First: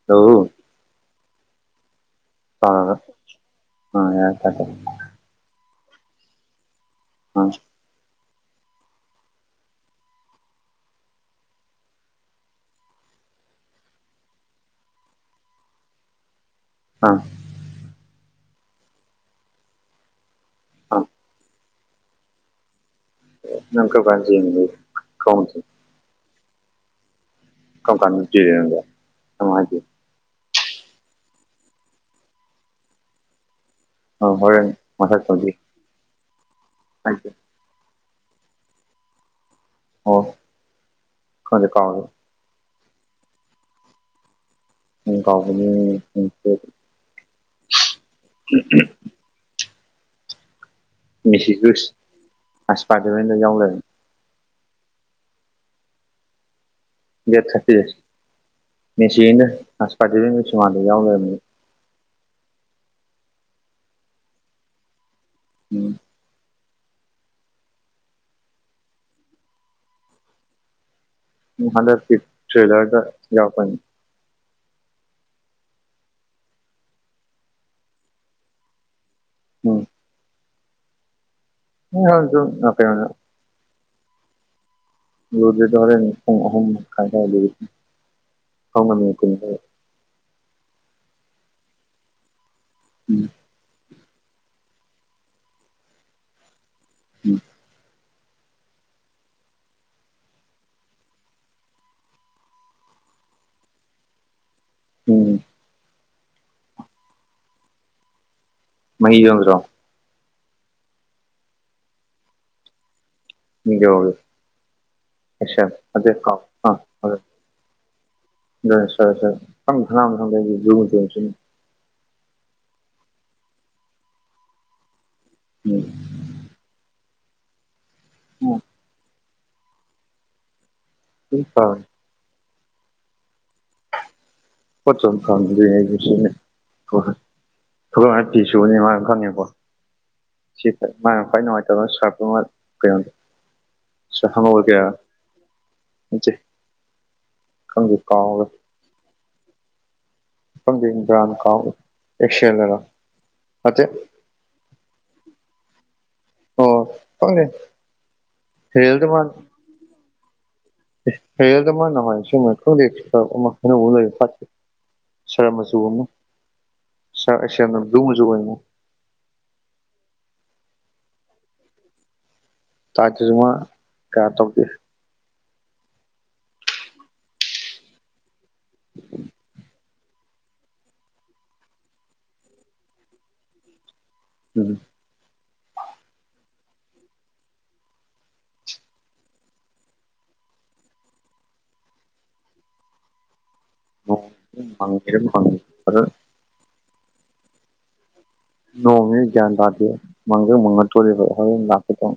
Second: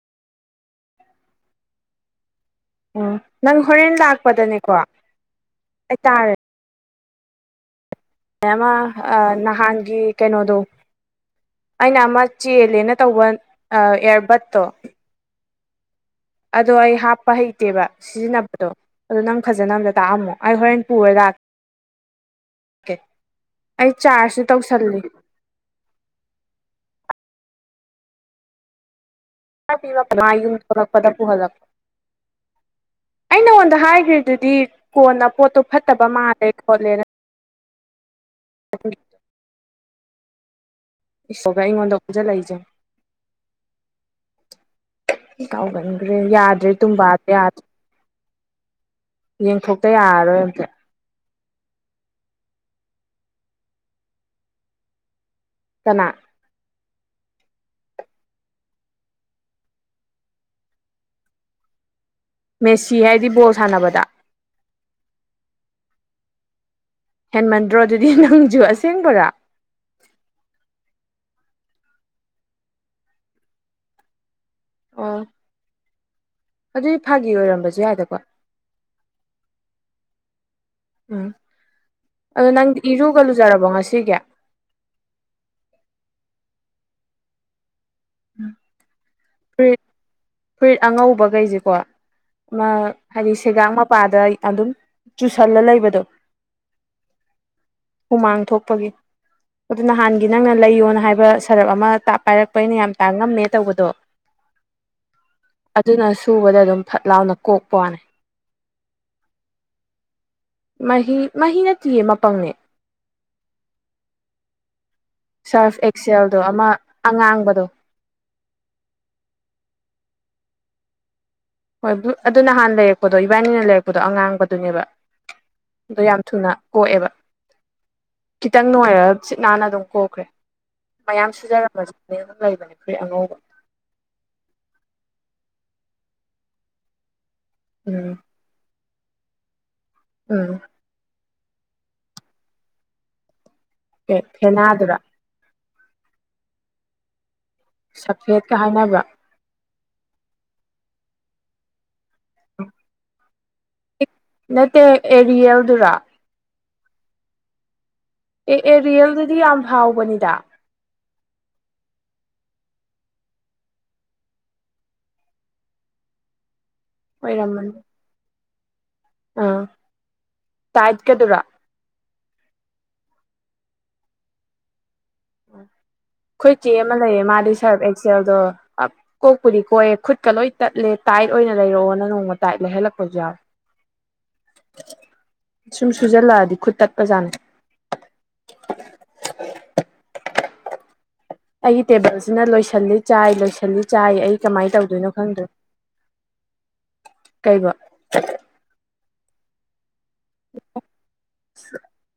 [unintelligible] ꯄꯥꯔꯒ ꯎꯝ ꯅꯪ ꯍꯣꯔꯦꯟ ꯑꯥ ꯂꯥꯛꯄ ꯌꯥꯔꯦ ꯇꯥꯔꯦ ꯗꯥꯅꯦꯀꯣ ꯑꯩꯇꯥꯥꯔ ꯑ ꯑꯃ ꯑꯥ ꯅꯍꯥꯟꯒꯤ ꯀꯩꯅꯣꯗꯣ ꯑꯩꯅ ꯑꯃ ꯆꯦꯜꯂꯦꯅ ꯇꯧꯕ ꯑꯥ ꯏꯌꯥꯔꯕꯠꯇꯣ ꯑꯗꯣ ꯑꯩ ꯑꯥ ꯍꯥꯞꯄ ꯍꯩꯇꯦꯕ ꯁꯤꯖꯤꯟꯅꯕꯗꯣ ꯑꯗꯣ ꯅꯪ ꯐꯖꯅ ꯑꯝꯇ ꯇꯥꯛꯑꯝꯃꯣ ꯑꯩ ꯍꯣꯔꯦꯟ ꯑꯥ ꯄꯨꯔ ꯂꯥꯛ ꯀꯦ ꯅꯪ ꯑꯩ ꯀꯔꯝ ꯀꯥꯟ ꯆꯥꯔꯖꯁꯨ ꯌꯦꯡꯗꯣꯏ ꯇꯧꯁꯤꯜꯂꯤ [unintelligible] ꯀꯝ ꯀꯥꯟꯗ ꯆꯦꯔꯕ [unintelligible] ꯌꯨꯝꯊꯣꯛꯂꯛꯄꯗ ꯄꯨꯍꯟꯂꯛ ꯑꯩ ꯅꯉꯣꯟꯗ ꯍꯥꯏ ꯑꯥ ꯗꯨꯗꯤ ꯍꯣꯔꯦꯟ ꯃꯊꯛ ꯀꯣꯟꯅ ꯇꯧꯁꯤ ꯄꯣꯠꯇꯣ ꯐꯠꯇꯕ ꯃꯥꯜꯂꯦ ꯈꯣꯠꯂꯦꯅ [unintelligible] [unintelligible] ꯑꯣ ꯏꯁꯧꯗꯣ ꯈꯪꯗꯦ ꯑꯩꯉꯣꯟꯗ ꯀꯥꯎꯔꯦ ꯑꯣꯟꯖꯤꯜꯂꯛꯏꯁꯦ ꯎꯝ ꯀꯥꯎꯕꯅꯤ ꯀꯥꯎꯒꯟꯈ꯭ꯔꯦ ꯌꯥꯗ꯭ꯔꯦ ꯇꯨꯝꯕꯥꯗꯣ ꯌꯥꯗ꯭ꯔꯦ [unintelligible] ꯌꯦꯡꯊꯣꯛꯇ ꯌꯥꯔꯔꯣꯏ ꯑꯝꯇ ꯃꯤꯁꯤ ꯒ꯭ꯔꯨꯁ ꯑꯁꯄꯥꯗꯃꯦꯟꯗꯣ ꯌꯥꯎ ꯂꯩꯔꯝꯃꯦ ꯀꯅꯥ ꯗꯦꯠ ꯊꯥꯔꯇꯤ ꯃꯦꯁꯤ ꯍꯣꯏꯅ [unintelligible] ꯌꯥꯎ ꯂꯩꯔꯝꯃꯦ ꯃꯦꯁꯤ ꯍꯥꯏꯗꯤ ꯕꯣꯜ ꯁꯥꯟꯅꯕꯗ ꯎꯝ ꯍꯦꯟꯃꯟꯗ꯭ꯔꯣ ꯑꯗꯨꯗꯤ ꯅꯪꯁꯨ ꯑꯁꯦꯡꯕꯔ ꯎꯝ ꯍꯟꯗꯛꯇꯤ ꯇ꯭ꯔꯦꯂꯔꯗ ꯌꯥꯎꯔꯛꯀꯅꯤ ꯑꯣ ꯑꯗꯨꯗꯤ ꯐꯥꯒꯤ ꯑꯣꯏꯔꯝꯕꯖꯨ ꯌꯥꯗꯦ ꯀꯣ [unintelligible] ꯎꯝ ꯑꯗꯣ ꯅꯪ ꯀꯩꯅꯣꯗ ꯏꯔꯨꯒ ꯂꯨꯖꯔꯕꯣ ꯉꯁꯤꯒꯤ ꯂꯨꯗ꯭ꯔꯤꯗ ꯍꯣꯔꯦꯟ ꯄꯨꯡ ꯑꯍꯨꯝ ꯃꯈꯥꯏ ꯗꯥꯏꯗꯒꯤ [unintelligible] ꯐꯨꯔꯤꯠ ꯐꯨꯔꯤꯠ ꯑꯉꯧꯕꯒꯩꯖꯦꯀꯣ ꯃꯥ ꯎꯝ ꯍꯥꯏꯗꯤ ꯁꯦꯒꯥꯛ ꯃꯄꯥꯗ ꯑꯗꯨꯝ ꯆꯨꯁꯜꯂ ꯂꯩꯕꯗꯣ ꯎꯝ ꯍꯨꯃꯥꯡ ꯊꯣꯛꯄꯒꯤ ꯑꯗꯨ ꯅꯍꯥꯟꯒꯤ ꯅꯪꯅ ꯂꯩꯌꯣꯅ ꯍꯥꯏꯕ ꯁꯔꯞ ꯑꯃ ꯇꯥꯞ ꯄꯥꯏꯔꯛꯄ ꯑꯩꯅ ꯌꯥꯝ ꯇꯥꯉꯝꯃꯦ ꯇꯧꯕꯗꯣ ꯎꯝ ꯑꯗꯨꯅ ꯁꯨꯕꯗ ꯑꯗꯨꯝ ꯐꯠ ꯂꯥꯎꯅ ꯀꯣꯛꯄꯥꯎꯅꯦ ꯃꯍꯤ ꯌꯥꯎꯗꯨꯔꯣ ꯃꯍꯤ ꯃꯍꯤ ꯅꯠꯇꯤꯌꯦ ꯃꯄꯪꯅꯦ ꯁꯔꯐ ꯑꯦꯛꯁꯦꯜꯗꯣ ꯑꯃ ꯑꯉꯥꯡꯕꯗꯣ [unintelligible] [unintelligible] ꯍꯣꯏ ꯕꯨꯜ ꯑꯗꯨ ꯅꯍꯥꯟ ꯂꯩꯔꯛꯄꯗꯣ ꯏꯕꯥꯅꯤꯅ ꯂꯩꯔꯛꯄꯗꯣ ꯑꯉꯥꯡꯕꯗꯨꯅꯦꯕ ꯎꯝ ꯑꯗꯣ ꯌꯥꯝ ꯊꯨꯅ ꯀꯣꯛꯑꯦꯕ ꯎꯝ ꯈꯤꯇꯪ ꯅꯣꯏꯔꯒ ꯁꯤꯠ ꯅꯥꯟꯅ ꯑꯗꯨꯝ ꯀꯣꯛꯈ꯭ꯔꯦ ꯃꯌꯥꯝ ꯑꯗꯨꯝ ꯐꯪ ꯁꯨꯖꯔꯝꯃꯖꯨ ꯑꯗꯨꯝ ꯂꯩꯕꯅꯦ ꯐꯨꯔꯤꯠ ꯑꯉꯧꯕ ꯎꯝ [unintelligible] ꯎꯝ [unintelligible] ꯃꯥꯅ ꯈ꯭ꯋꯥꯏ ꯅꯨꯡꯉꯥꯏꯇꯕ ꯁꯔꯞ ꯑꯃꯥ ꯀꯩꯅꯣꯗꯣ ꯐꯦꯅꯥꯗꯨꯔꯥ [unintelligible] ꯅꯠꯇꯦ ꯈꯪꯗꯦ ꯀꯥꯎꯔꯦ ꯁꯞꯐꯦꯠꯀ ꯍꯥꯏꯅꯕ꯭ꯔꯥ ꯈꯪꯗꯦ ꯕ꯭ꯔꯥꯟ ꯀꯥꯎꯒꯦ ꯑꯦꯛꯁꯦꯜꯗꯔꯣ ꯅꯠꯇꯦ ꯅꯠꯇꯦ ꯑꯦꯔꯤꯌꯜꯗꯨꯔꯣ ꯑꯣ ꯈꯪꯗꯦ ꯑꯦ ꯍꯦꯔꯦꯜꯗ ꯑꯦꯔꯤꯌꯜꯗꯨꯗꯤ ꯌꯥꯝ ꯐꯥꯎꯕꯅꯤꯗ ꯑꯦ ꯑꯦꯔꯦꯜꯗ ꯃꯥ ꯅꯍꯋꯥꯏ [unintelligible] ꯈꯪꯗꯦ ꯁꯔꯞ ꯑꯃꯥ ꯑꯅꯧꯕ [unintelligible] ꯁꯔꯞ ꯃꯆꯨ ꯑꯃꯥ ꯁꯔꯞ ꯑꯣꯏꯔꯝꯃꯅꯤ ꯑꯦꯛꯁꯦꯜꯅ ꯕ꯭ꯂꯨ ꯃꯆꯨ ꯑꯣꯏꯅ ꯑꯥ ꯇꯥꯏꯠꯀꯗꯨꯔꯣ ꯇꯥꯛꯁꯇꯨꯖꯨ ꯃꯥ ꯀꯌꯥ ꯇꯧꯗꯦ ꯈꯣꯏ ꯆꯦ ꯑꯃ ꯂꯩꯌꯦ ꯃꯥꯗꯤ ꯁꯔꯞ ꯑꯦꯛꯁꯦꯜꯗꯣ ꯑꯞ ꯀꯣꯛꯄꯨꯗꯤ ꯀꯣꯛꯑꯦ ꯈꯨꯠꯀ ꯂꯣꯏ ꯇꯠꯂꯦ ꯇꯥꯏꯠ ꯑꯣꯏꯅ ꯂꯩꯔꯛꯑꯣꯅ ꯅꯣꯡꯃ ꯇꯥꯏꯠ ꯂꯩꯍꯜꯂꯛꯄꯖꯨ ꯌꯥꯎꯋꯦ [unintelligible] ꯁꯨꯝ ꯁꯨꯖꯜꯂꯛꯑꯗꯤ ꯈꯨꯠ ꯇꯠꯄꯖꯥꯅꯦ ꯑꯩꯒꯤ ꯇꯦꯕꯜꯁꯤꯅ ꯂꯣꯏꯁꯜꯂꯤ ꯆꯥꯏ ꯂꯣꯏꯁꯜꯂꯤ ꯆꯥꯏ ꯑꯩ ꯀꯃꯥꯏ ꯇꯧꯗꯣꯏꯅꯣ ꯃꯪꯉꯤꯔ ꯈꯪꯗ꯭ꯔꯦ ꯃꯪꯉꯤ ꯑꯗ ꯀꯩꯕꯣ ꯅꯣꯡꯅꯦ ꯒ꯭ꯌꯥꯟ ꯇꯥꯗꯦ ꯃꯡꯖꯨ ꯃꯪꯉꯛꯇꯣꯔꯦꯕ ꯍꯣꯔꯦꯟ ꯂꯥꯛꯀꯦ ꯇꯧ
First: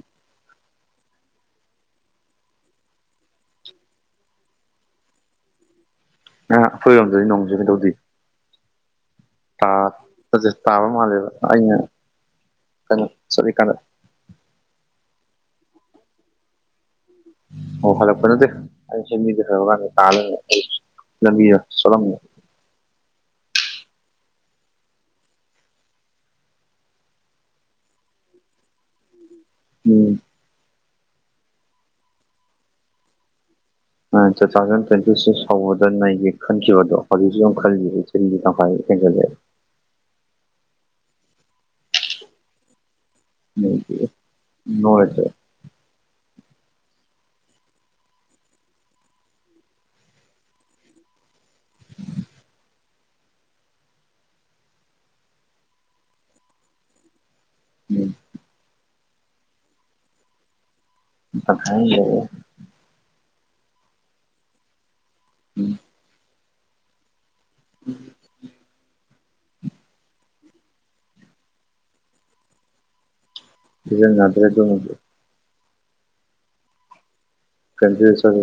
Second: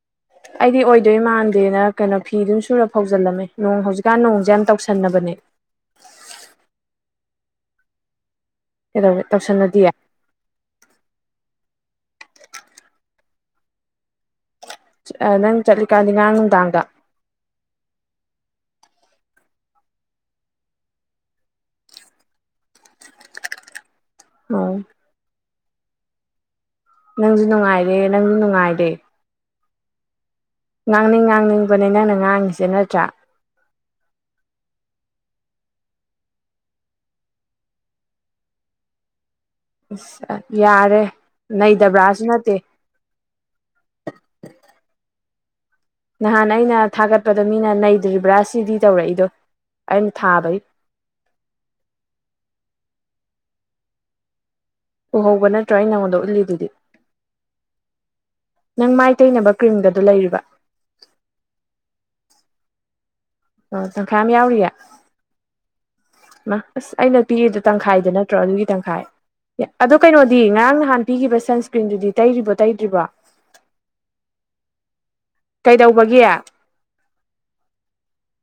ꯑꯩꯗꯤ ꯑꯣꯏꯗꯣꯏ ꯃꯥꯟꯗꯦꯅ ꯀꯩꯅꯣ ꯐꯤꯗꯨꯝ ꯁꯨꯔ ꯐꯧꯖꯜꯂꯝꯃꯦ ꯅꯣꯡ ꯍꯧꯖꯤꯛꯀꯥꯟ ꯅꯣꯡꯖꯦ ꯌꯥꯝ ꯇꯧꯁꯟꯅꯕꯅꯦ ꯑ ꯑꯈꯣꯏ ꯔꯣꯝꯗꯗꯤ ꯅꯣꯡꯖꯦ ꯀꯩꯗꯧꯗꯤ ꯀꯩꯗꯧꯋꯦ ꯇꯧꯁꯟꯅꯗꯤꯌꯦ ꯈꯖꯤꯛꯖꯤꯛ ꯇꯥꯕ ꯃꯥꯜꯂꯦꯕ ꯑꯩꯅ ꯀꯩꯅꯣ ꯆꯠꯂꯤꯀꯥꯟꯗ ꯑ ꯅꯪ ꯆꯠꯂꯤꯀꯥꯟꯅꯤ ꯉꯥꯔꯥꯡ ꯅꯨꯡꯗꯥꯡꯗꯣ ꯑꯣ ꯍꯜꯂꯛꯄ ꯅꯠꯇꯦ ꯑꯩꯅ ꯆꯦꯟꯕꯤꯒꯦ ꯇꯧꯔꯀꯥꯟꯗ ꯇꯥ ꯂꯩꯔꯝꯃꯦ ꯂꯝꯕꯤꯗꯣ ꯆꯣꯠꯂꯝꯃꯦ ꯑꯣ ꯅꯪꯖꯨ ꯅꯨꯡꯉꯥꯏꯔꯦ ꯅꯪꯖꯨ ꯅꯨꯡꯉꯥꯏꯔꯦ ꯎꯝ ꯉꯥꯡꯅꯤꯡ ꯉꯥꯡꯅꯤꯡꯕꯅꯦ ꯅꯪꯅ ꯉꯥꯡꯉꯤꯖꯦ ꯅꯠꯇ꯭ꯔꯥ ꯃꯥꯅꯦ ꯇꯨ ꯊꯥꯎꯖꯟ ꯇ꯭ꯋꯦꯟꯇꯤ ꯁꯤꯛꯁ ꯍꯧꯕꯗꯥ ꯅꯩꯒꯦ ꯈꯟꯈꯤꯕꯗꯣ ꯍꯧꯖꯤꯛꯁꯨ ꯈꯜꯂꯤꯁꯦ ꯖꯨꯟ ꯗꯤ ꯇꯥꯡꯈꯥꯏ ꯍꯦꯟꯖꯟꯂꯛꯑꯦ ꯑꯁ ꯌꯥꯔꯦ ꯅꯩꯗꯕ꯭ꯔꯥꯁꯨ ꯅꯠꯇꯦ [unintelligible] ꯅꯍꯥꯟ ꯑꯩꯅ ꯊꯥꯒꯠꯄꯗ ꯃꯤꯅ ꯅꯩꯗ꯭ꯔꯤꯕ꯭ꯔꯥ ꯁꯤꯗꯤ ꯇꯧꯔꯛꯏꯗꯣ ꯑꯩꯅ ꯊꯥꯕꯒꯤ ꯎꯍꯧꯕ ꯅꯠꯇ꯭ꯔꯣ ꯑꯩ ꯅꯉꯣꯟꯗ ꯎꯠꯂꯤꯗꯨꯗꯤ ꯎꯝ ꯅꯪ ꯃꯥꯏ ꯇꯩꯅꯕ ꯀ꯭ꯔꯤꯝꯒꯗꯣ ꯂꯩꯔꯤꯕ ꯇꯪꯈꯥꯏ ꯑꯝ ꯂꯩꯔꯤ ꯑꯥ ꯇꯪꯈꯥꯏ ꯑꯃ ꯌꯥꯎꯔꯤꯌꯦ ꯎꯝ ꯃꯥ ꯑꯁ ꯑꯩꯅ ꯄꯤꯌꯦꯗꯣ ꯇꯪꯈꯥꯏꯗ ꯅꯠꯇ꯭ꯔꯣ ꯑꯗꯨꯒꯤ ꯇꯪꯈꯥꯏ ꯑꯗꯣ ꯀꯩꯅꯣꯗꯤ ꯉꯔꯥꯡ ꯅꯍꯥꯟ ꯄꯤꯈꯤꯕ ꯁꯟꯁ꯭ꯀ꯭ꯔꯤꯟꯗꯨꯗꯤ ꯇꯩꯔꯤꯕꯣ ꯇꯩꯇ꯭ꯔꯤꯕꯣ ꯁꯤꯖꯤꯟꯅꯗꯔꯦ ꯑꯗꯨꯃꯥꯗꯤ ꯀꯩꯗꯧꯕꯒꯤ ꯀꯟꯗꯤꯁꯟ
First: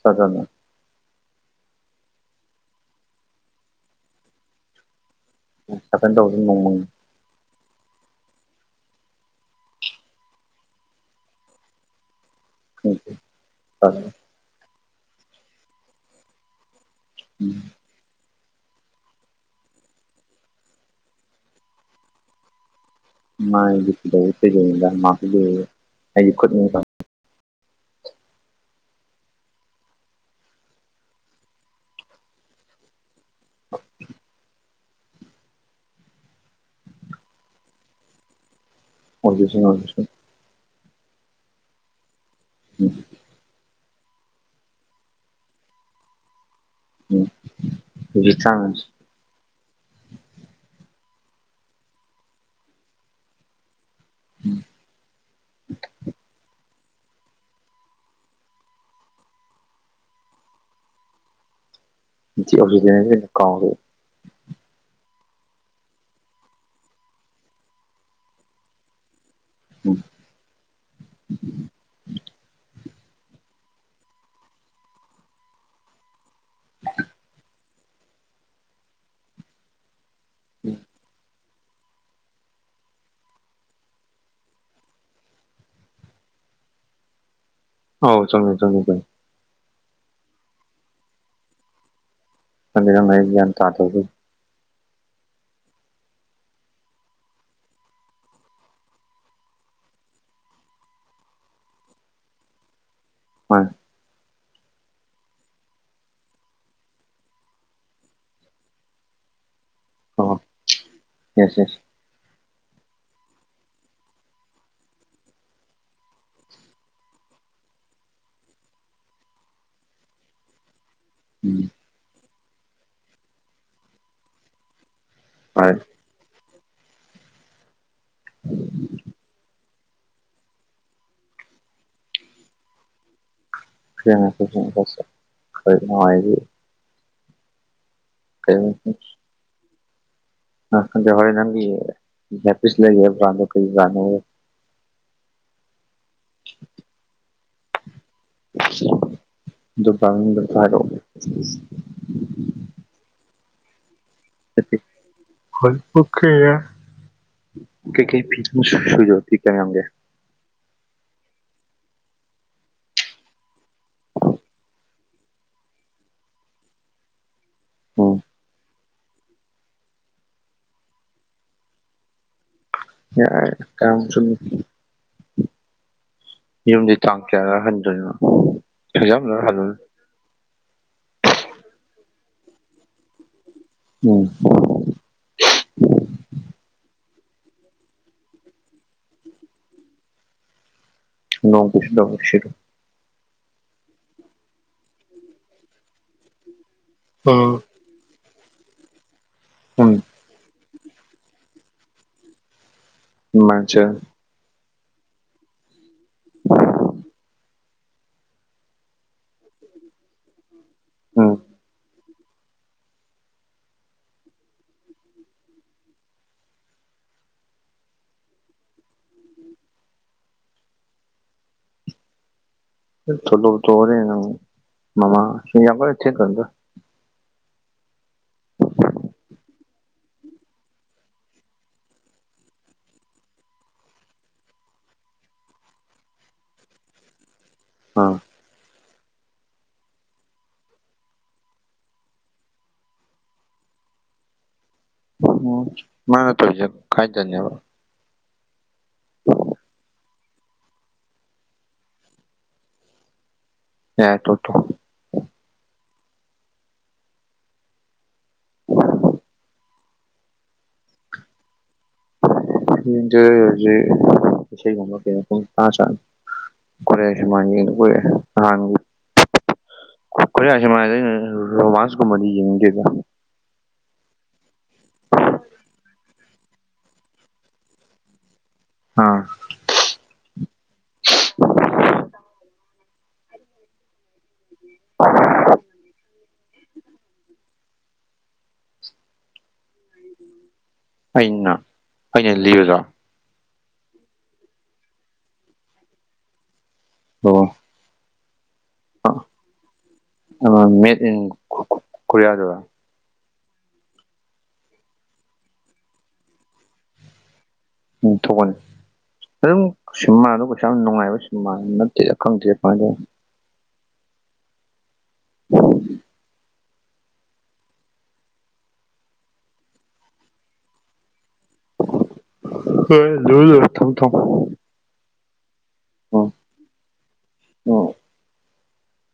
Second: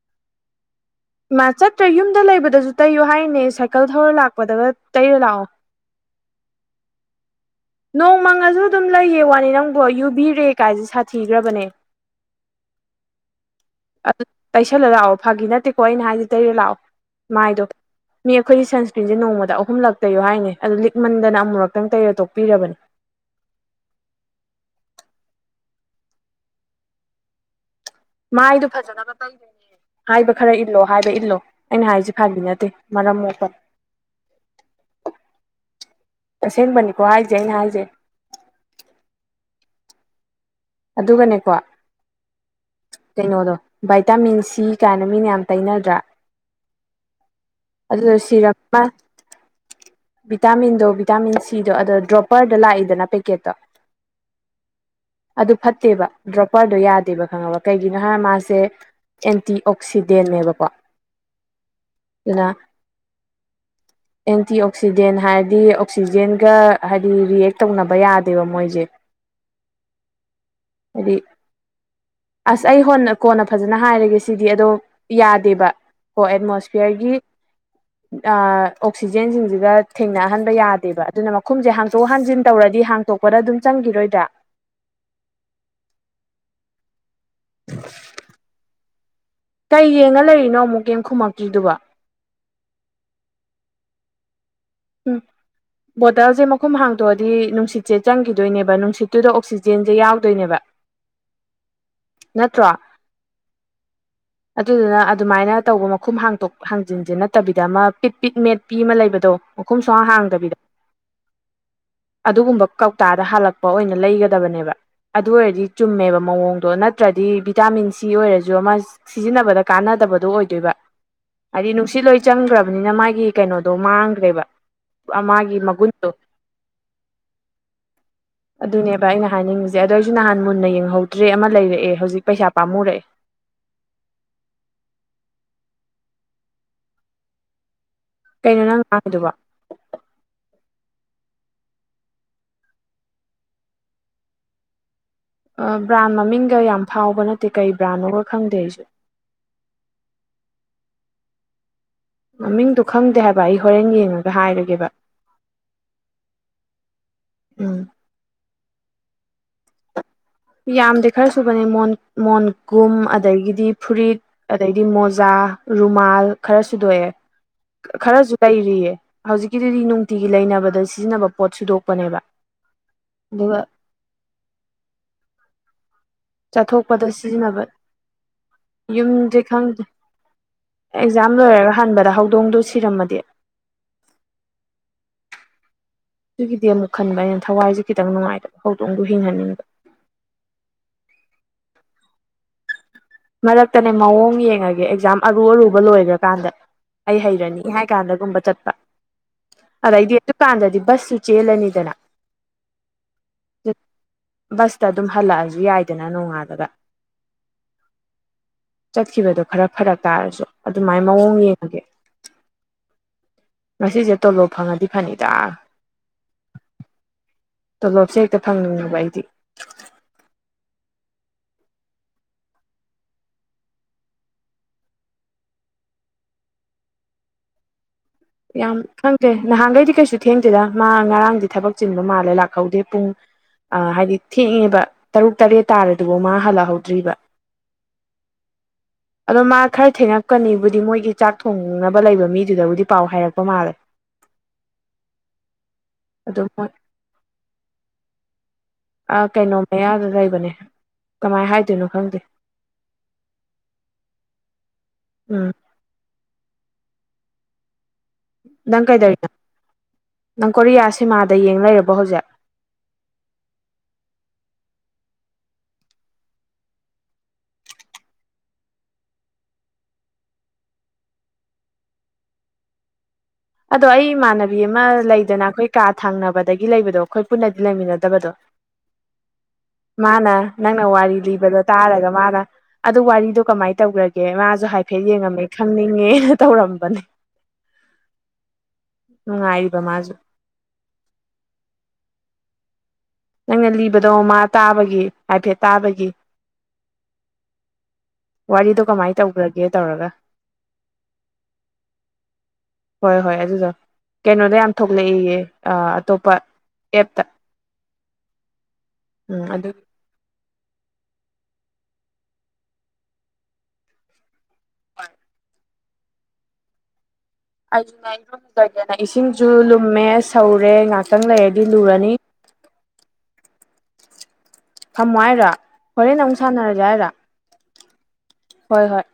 ꯈꯔꯥ [unintelligible] ꯏꯃꯥꯏ ꯆꯠꯇ꯭ꯔꯦ ꯌꯨꯝꯗ ꯂꯩꯕꯗꯁꯨ ꯇꯩꯌꯣ ꯍꯥꯏꯔꯤꯅꯦ ꯁꯥꯏꯀꯜ ꯊꯧꯔ ꯂꯥꯛꯄꯗꯒ ꯇꯩꯔ ꯂꯥꯛꯑꯣ [unintelligible] ꯅꯣꯡꯃꯪꯉꯁꯨ ꯑꯗꯨꯝ ꯂꯩꯌꯦ ꯋꯥꯅꯤ ꯅꯪꯕꯣ ꯌꯨꯕꯤꯔꯦ ꯀꯥꯏꯁꯦ ꯁꯥꯊꯤꯈ꯭ꯔꯕꯅꯦ [unintelligible] ꯑꯗꯨ ꯇꯩꯁꯜꯂ ꯂꯥꯛꯑꯣ ꯐꯥꯒꯤ ꯅꯠꯇꯦꯀꯣ ꯑꯩꯅ ꯍꯥꯏꯖꯤ ꯇꯩꯔ ꯂꯥꯛꯑꯣ ꯃꯥꯏꯗꯣ ꯃꯤ ꯑꯩꯈꯣꯏꯒꯤ ꯁꯟꯁꯀ꯭ꯔꯤꯟꯁꯦ ꯅꯣꯡꯃꯗ ꯑꯍꯨꯝꯂꯛꯛꯇꯩꯌꯣ ꯍꯥꯏꯔꯤꯅꯦ ꯑꯗꯨ ꯂꯤꯛꯃꯟꯗꯅ ꯑꯃꯨꯛꯔꯛꯇꯪ ꯇꯩꯔꯣ ꯇꯣꯛꯄꯤꯔꯕꯅꯤ ꯃꯥꯏꯗꯤ ꯀꯩꯗꯧꯕꯩ ꯇꯩꯗꯣꯏꯅꯣꯗꯥ ꯑꯩ ꯈꯨꯠꯅ ꯍꯦꯟ ꯃꯥꯏꯗꯣ ꯐꯖꯅꯕ ꯇꯩꯗꯣꯏꯅꯦ ꯍꯥꯏꯕ ꯈꯔ ꯏꯜꯂꯣ ꯍꯥꯏꯕ ꯏꯜꯂꯣ ꯑꯩꯅ ꯍꯥꯏꯁꯦ ꯐꯥꯕꯤ ꯅꯠꯇꯦ ꯃꯔꯝ ꯃꯣꯛꯄꯅꯤ ꯑꯁꯦꯡꯕꯅꯤꯀꯣ ꯍꯥꯏꯁꯦ ꯑꯩꯅ ꯍꯥꯏꯁꯦ ꯑꯣꯏꯒꯦꯁꯦ ꯑꯣꯏꯒꯦꯁꯦ ꯑꯗꯨꯒꯅꯦꯀꯣ ꯎꯝ ꯀꯩꯅꯣꯗꯣ ꯚꯥꯏꯇꯥꯃꯤꯟ ꯁꯤ ꯀꯥꯏꯅ ꯃꯤꯅ ꯌꯥꯝ ꯇꯩꯅꯗ꯭ꯔꯥ ꯑꯗꯨꯗꯣ ꯁꯤꯔꯞ ꯚꯤꯇꯥꯃꯤꯟꯗꯣ ꯚꯤꯇꯥꯃꯤꯟ ꯁꯤꯗꯣ ꯑꯗꯣ ꯗ꯭ꯔꯣꯞꯄꯔꯗ ꯂꯥꯛꯏꯗꯅ ꯄꯦꯀꯦꯠꯇꯣ ꯎꯝ ꯑꯗꯨ ꯐꯠꯇꯦꯕ ꯗ꯭ꯔꯣꯄꯔ ꯑꯗꯣ ꯌꯥꯗꯦꯕ ꯈꯪꯉꯕ ꯀꯩꯒꯤꯅꯣ ꯍꯥꯏꯔ ꯃꯥꯁꯦ ꯑꯦꯟꯇꯤ ꯑꯣꯛꯁꯤꯗꯦꯟꯅꯦꯕꯀꯣ [inaudible] ꯏꯆꯦ ꯑꯕꯤꯅꯥꯁꯦ ꯀꯥꯎꯔꯦ ꯑꯦꯟꯇꯤ ꯑꯣꯛꯁꯤꯗꯦꯟ ꯍꯥꯏꯔꯗꯤ ꯑꯣꯛꯁꯤꯖꯦꯟꯒ ꯍꯥꯏꯗꯤ ꯔꯤꯌꯦꯛ ꯇꯧꯅꯕ ꯌꯥꯗꯦꯕ ꯃꯣꯏꯁꯦ ꯎꯝ ꯍꯥꯏꯗꯤ ꯑꯁ ꯑꯩ ꯍꯣꯅ ꯀꯣꯟꯅ ꯐꯖꯅ ꯍꯥꯏꯔꯒꯦ ꯁꯤꯗꯤ ꯑꯗꯣ ꯌꯥꯗꯦꯕ ꯀꯣ ꯑꯦꯠꯃꯣꯁꯐꯤꯌꯔꯒꯤ ꯑꯥ ꯑꯣꯛꯁꯤꯖꯦꯟꯁꯤꯡꯁꯤꯒ ꯊꯦꯡꯅꯍꯟꯕ ꯌꯥꯗꯦꯕ ꯑꯗꯨꯅ ꯃꯈꯨꯝꯁꯦ ꯍꯥꯡꯇꯣꯛ ꯍꯥꯡꯖꯤꯟ ꯇꯧꯔꯗꯤ ꯍꯥꯡꯇꯣꯛꯄꯗ ꯑꯗꯨꯝ ꯆꯪꯈꯤꯔꯣꯏꯗ꯭ꯔꯥ [unintelligible] ꯑꯥꯎ ꯆꯪꯉꯦ ꯆꯪꯉꯦ ꯆꯪꯉꯦ ꯀꯩ ꯌꯦꯡꯉ ꯂꯩꯔꯤꯅꯣ ꯑꯃꯨꯛ ꯀꯩꯝ ꯈꯨꯝꯃꯛꯇ꯭ꯔꯤꯗꯨꯕꯣ ꯅꯣꯏ ꯃꯌꯥꯝ ꯍꯥꯏꯔꯦ ꯒ꯭ꯌꯥꯟ ꯇꯥꯗꯦꯕꯣ ꯎꯝ ꯕꯣꯇꯜꯁꯦ ꯃꯈꯨꯝ ꯍꯥꯡꯗꯣꯛꯑꯗꯤ ꯅꯨꯡꯁꯤꯠꯁꯦ ꯆꯪꯈꯤꯗꯣꯏꯅꯦꯕ ꯅꯨꯡꯁꯤꯠꯇꯨꯗ ꯑꯣꯛꯁꯤꯖꯦꯟꯁꯦ ꯌꯥꯎꯗꯣꯏꯅꯦꯕ ꯅꯠꯇ꯭ꯔꯣ ꯍꯣꯏ [inaudible] ꯑꯗꯨꯗꯨꯅ ꯑꯗꯨꯃꯥꯏꯅ ꯇꯧꯕ ꯃꯈꯨꯝ ꯍꯥꯡꯇꯣꯛ ꯍꯥꯡꯖꯤꯟꯁꯦ ꯅꯠꯇꯕꯤꯗ ꯑꯃ ꯄꯤꯠ ꯄꯤꯠ ꯃꯦꯠ ꯄꯤ ꯑꯃ ꯂꯩꯕꯗꯣ ꯃꯈꯨꯝ ꯁꯨꯛꯍꯥꯡ ꯑꯣ ꯍꯥꯡꯗꯕꯤꯗ ꯌꯦꯁ ꯌꯦꯁ ꯑꯗꯨꯒꯨꯝꯕ ꯀꯧꯇꯥꯗ ꯍꯜꯂꯛꯄ ꯑꯣꯏꯅ ꯂꯩꯒꯗꯕꯅꯦꯕ ꯑꯗꯨ ꯑꯣꯏꯔꯗꯤ ꯆꯨꯝꯃꯦꯕ ꯃꯑꯣꯡꯗꯣ ꯅꯠ ꯅꯠꯇ꯭ꯔꯗꯤ ꯚꯤꯇꯥꯃꯤꯟ ꯁꯤ ꯑꯣꯏꯔꯁꯨ ꯑꯃ ꯁꯤꯖꯤꯟꯅꯕꯗ ꯀꯥꯟꯅꯗꯕꯗꯣ ꯑꯣꯏꯗꯣꯏꯕ ꯎꯝ ꯍꯥꯏꯗꯤ ꯅꯨꯡꯁꯤꯠ ꯂꯣꯏ ꯆꯪꯈ꯭ꯔꯕꯅꯤꯅ ꯃꯥꯒꯤ ꯀꯩꯅꯣꯗꯣ ꯃꯥꯡꯈ꯭ꯔꯦꯕ ꯄꯨꯔꯥ ꯃꯥꯒꯤ ꯃꯒꯨꯟꯗꯣ ꯑꯗꯨꯅꯦꯕ ꯑꯩꯅ ꯍꯥꯏꯅꯤꯡꯉꯤꯁꯦ ꯑꯗꯣ ꯑꯩꯁꯨ ꯅꯍꯥꯟ ꯃꯨꯟꯅ ꯌꯦꯡꯍꯧꯗ꯭ꯔꯦ ꯑꯃ ꯂꯩꯔꯛꯑꯦ ꯍꯧꯖꯤꯛ ꯄꯩꯁꯥ ꯄꯥꯃꯨꯔꯛꯑꯦ ꯆꯥꯁ ꯇꯧꯊꯣꯛ ꯇꯧꯁꯤꯟ ꯈꯣꯏ ꯃꯥꯍꯣꯏꯗꯤ ꯀꯩꯅꯣ ꯅꯪ ꯉꯥꯡꯉꯤꯗꯨꯕꯣ ꯍꯥ ꯀꯩꯗꯧꯔꯦ ꯅꯪꯒꯤ ꯏꯌꯥꯔ ꯄꯤꯁ ꯂꯩꯅꯤ ꯕ꯭ꯔꯥꯟꯗꯣ ꯀꯔꯤ ꯕ꯭ꯔꯥꯟꯅꯣꯕ ꯑ ꯕ꯭ꯔꯥꯟ ꯃꯃꯤꯡꯒ ꯌꯥꯝ ꯐꯥꯎꯕ ꯅꯠꯇꯦ ꯀꯩ ꯕ꯭ꯔꯥꯟꯅꯣꯒ ꯈꯪꯗꯦ ꯑꯩꯁꯨ ꯗꯨꯀꯥꯟ ꯑꯃꯗꯥ ꯀꯥꯏꯔꯣꯒꯦ ꯃꯃꯤꯡꯗꯣ ꯈꯪꯗꯦ ꯍꯥꯏꯕ ꯑꯩ ꯍꯣꯔꯦꯟ ꯌꯦꯡꯉ ꯐꯜ ꯄꯈꯦ ꯎꯝ ꯀꯩ ꯐ ꯃꯁꯨꯖ ꯊꯤ ꯀꯡꯒꯦ ꯌꯥꯝꯗꯦ ꯈꯔ ꯁꯨꯕꯅꯦ ꯃꯣꯟ ꯃꯣꯟꯒꯨꯝ ꯑꯗꯒꯤꯗꯤ ꯐꯨꯔꯤꯠ ꯑꯗꯩꯗꯤ ꯃꯣꯖꯥ ꯔꯨꯃꯥꯜ ꯈꯔꯁꯨꯗꯣꯛꯑꯦ ꯎꯝ ꯈꯔꯁꯨ ꯂꯩꯔꯤꯌꯦ ꯍꯧꯖꯤꯛꯀꯤꯗꯨꯗꯤ ꯅꯨꯡꯇꯤꯒꯤ ꯂꯩꯅꯕꯗ ꯁꯤꯖꯤꯟꯅꯕ ꯄꯣꯠ ꯁꯨꯗꯣꯛꯄꯅꯦꯕ ꯑꯗꯨꯒ ꯌꯥꯔꯦꯗ ꯀꯌꯥꯝ ꯆꯨꯝꯃꯤ ꯆꯨꯝꯃꯤ ꯌꯨꯝꯗꯤ ꯆꯥꯊꯣꯛꯄꯗ ꯇꯥꯡ ꯀꯌꯥꯗ ꯁꯤꯖꯤꯟꯅꯕ ꯍꯟꯗꯣꯏꯅꯣ ꯑꯦꯛꯖꯥꯝ ꯌꯨꯝꯗꯤ ꯂꯣꯏꯔ ꯍꯜꯂꯨꯅꯤ ꯈꯪꯗꯦ ꯑꯩ ꯑꯦꯛꯖꯥꯝ ꯂꯣꯏꯔꯒ ꯍꯟꯕꯗ ꯍꯧꯗꯣꯡꯗꯣ ꯁꯤꯔꯝꯃꯗꯤ ꯃꯧꯄꯥ ꯑꯗꯨꯒꯤꯗꯤ ꯑꯃꯨꯛ ꯈꯟꯕ ꯑꯩꯅ ꯊꯋꯥꯏꯁꯦ ꯈꯤꯇꯪ ꯅꯨꯡꯉꯥꯏꯇꯕ ꯍꯧꯗꯣꯛꯗꯣ ꯍꯤꯡꯍꯟꯅꯤꯡꯕ ꯅꯣꯕꯤꯁ ꯁꯤꯔ ꯃꯔꯛꯇꯅꯦ ꯃꯑꯣꯡ ꯌꯦꯡꯉꯒꯦ ꯑꯦꯛꯖꯥꯝ ꯑꯔꯨ ꯑꯔꯨꯕ ꯂꯣꯏꯈ꯭ꯔꯀꯥꯟꯗ ꯑꯩ ꯍꯩꯔꯅꯤ ꯀꯥꯟꯗꯒꯨꯝꯕ ꯆꯠꯄ ꯎꯝ ꯑꯗꯩꯗꯤ ꯑꯗꯨꯀꯥꯟꯗꯗꯤ ꯕꯁꯁꯨ ꯆꯦꯜꯂꯅꯤꯗꯅ ꯃꯆꯥ ꯕꯁꯇ ꯑꯗꯨꯝ ꯍꯜꯂꯛꯑꯁꯨ ꯌꯥꯏꯗꯅ ꯅꯣꯡꯉꯥꯜꯂꯒ ꯆꯠꯈꯤꯕꯗꯣ ꯈꯔ ꯐꯔꯛ ꯇꯥꯔꯁꯨ ꯑꯗꯨꯃꯥꯏꯅ ꯎꯝ ꯃꯋꫭꯡ ꯌꯦꯡꯉꯒꯦ ꯉꯁꯤꯖꯦ ꯇꯣꯂꯣꯞ ꯐꯪꯉꯗꯤ ꯐꯅꯤꯗ ꯇꯣꯂꯣꯞꯁꯦ ꯍꯦꯛꯇ ꯐꯪꯅꯤꯡꯉꯦꯕ ꯑꯩꯗꯤ ꯇꯣꯂꫭꯞꯇꫭ ꯍꯧꯔꯦꯟ ꯑꯃꯨꯛ [unintelligible] ꯌꯥꯝ ꯈꯪꯗ꯭ꯔꯦ ꯅꯍꯥꯟꯒꯩꯗꯤ ꯀꯩꯁꯨ ꯊꯦꯡꯗꯦꯗ ꯃꯥ ꯉꯔꯥꯡꯗꯤ ꯊꯕꯛ ꯆꯤꯟꯕ ꯃꯥꯜꯂꯦ ꯂꯥꯛꯍꯧꯗꯦ ꯄꯨꯡ ꯑ ꯍꯥꯏꯗꯤ ꯊꯦꯡꯉꯦꯕ ꯇꯔꯨꯛ ꯇꯔꯦꯠ ꯇꯥꯔꯗꯨꯕꫭꯛ ꯃꯥ ꯍꯜꯂꯛꯍꯧꯗ꯭ꯔꯤꯕ ꯑ ꯑꯗꯣ ꯃꯥ ꯈꯔ ꯊꯦꯡꯉꯛꯀꯅꯤꯕꯨꯗꯤ ꯃꯣꯏꯒꯤ ꯆꯥꯛ ꯊꯣꯡꯅꯕ ꯂꯩꯕ ꯃꯤꯗꯨꯗꯕꯨꯗꯤ ꯄꯥꯎ ꯍꯥꯏꯔꯛꯄ ꯃꯥꯜꯂꯦ ꯎꯝ ꯃꯥꯅ ꯑꯗꯨ ꯇꯧꯋꯤꯖꯦ ꯃꯣꯏ ꯀꯥꯏꯗꯅꯦꯕ ꯑ ꯀꯩꯅꯣ ꯃꯌꯥꯗ ꯂꯩꯕꯅꯦ ꯀꯃꯥꯏ ꯍꯥꯏꯗꯣꯏꯅꯣ ꯈꯪꯗꯦ [unintelligible] ꯎꯝ ꯅꯪ ꯀꯩꯗꯧꯔꯤꯅꯣ ꯅꯪ ꯀꯣꯔꯤꯌꯥ ꯁꯤꯃꯥꯗ ꯌꯦꯡ ꯂꯩꯔꯕꯣ ꯍꯧꯖꯤꯛ ꯌꯦꯡꯗ‌꯭ꯔꯦ ꯍꯨꯖꯤꯛ ꯏꯁꯩꯒꯨꯝꯕ ꯀꯩꯒꯨꯝꯕ ꯁꯨꯝ ꯇꯥ [unintelligible] ꯀꫭꯔꯤꯌꯥꯟ ꯁꯤꯃꯥ ꯌꯦꯡꯕꯒ [unintelligible] ꯀꫭꯔꯤꯌꯥꯟ ꯁꯤꯃꯥꯗꯤ [unintelligible] ꯔꯣꯃꯥꯟꯁꯀꯨꯝꯕꯗꯤ ꯌꯦꯡꯅꯤꯡꯗꯦꯗ ꯑꯗꯣ ꯑꯩ ꯏꯃꯥꯟꯅꯕꯤ ꯑꯃ ꯂꯩꯗꯅ ꯑꯈꯣꯏ ꯀꯥ ꯊꯡꯅꯕꯗꯒꯤ ꯂꯩꯕꯗꯣ ꯑꯈꯣꯏ ꯄꯨꯟꯅꯗꯤ ꯂꯩꯃꯤꯟꯅꯗꯕꯗꯣ [inaudible] ꯑ ꯃꯥꯅ ꯅꯪꯅ ꯋꯥꯔꯤ ꯂꯤꯕꯗꯣ ꯇꯥꯔꯒ ꯃꯥꯅ ꯑꯗꯨ ꯋꯥꯔꯤꯗꯣ ꯀꯃꯥꯏꯅ ꯇꯧꯒ꯭ꯔ ꯒꯦ ꯃꯥꯖꯨ ꯍꯥꯏꯐꯦꯠ ꯌꯦꯡꯉꯝꯃꯦ ꯈꯪꯅꯤꯡꯉꯦꯅ ꯇꯧꯔꯝꯕꯅꯦ [inaudible] ꯅꯨꯡꯉꯥꯏꯔꯤꯕ ꯃꯥꯖꯨ ꯑꯩꯅ ꯑꯩꯅ ꯂꯤꯕꯗꯣ ꯅꯪꯅ ꯂꯤꯕꯗꯣ ꯃꯥ ꯇꯥꯕꯒꯤ ꯍꯥꯏꯐꯦꯠ ꯇꯥꯕꯒꯤ ꯑꯣ ꯋꯥꯔꯤꯗꯣ ꯀꯃꯥꯏꯅ ꯇꯧꯈ꯭ꯔꯒꯦ ꯇꯧꯔꯒ [unintelligible] ꯃꯦꯠ ꯏꯟ ꯀꯣꯔꯤꯌꯥꯗꯨꯔꯣ ꯍꯣꯏ ꯍꯣꯏ ꯑꯗꯨꯗꯣ ꯀꯩꯅꯣꯗ ꯌꯥꯝ ꯊꯣꯛꯂꯛꯑꯦꯌꯦ ꯑ ꯑꯇꯣꯞꯄ ꯑꯦꯞꯇ ꯎꯝ ꯊꯣꯛꯄꯅꯦ ꯎꯝ ꯑꯗꯨꯝ ꯑꯗꯨꯒꯤ ꯁꯤꯃꯥꯗꯣ ꯀꯩꯁꯨ ꯌꯥꯝ ꯅꯨꯡꯉꯥꯏꯕ ꯁꯤꯃꯥ ꯅꯠꯇꯦꯗ ꯈꯪꯗꯦ ꯀꯃꯥꯏ [unintelligible] [inaudible] ꯑꯩꯅ ꯏꯔꯨꯂꯨꯖꯒꯦꯅ ꯏꯁꯤꯡꯖꯨ ꯂꯨꯝꯃꯦ ꯁꯧꯔꯦ ꯉꯥꯛꯇꯪ ꯂꯩꯔꯗꯤ ꯂꯨꯔꯅꯤ ꯍꯣꯏ ꯂꯨꯔꯣ ꯂꯨꯔꯣ [unintelligible] ꯊꯝꯃꯣ ꯍꯥꯏꯔꯣ ꯍꯣꯔꯦꯟ ꯑꯃꯨꯛ ꯁꯥꯟꯅꯔꯖꯦ ꯍꯥꯏꯔꫭ ꯎꯝ ꯍꯣꯏ ꯍꯣꯏ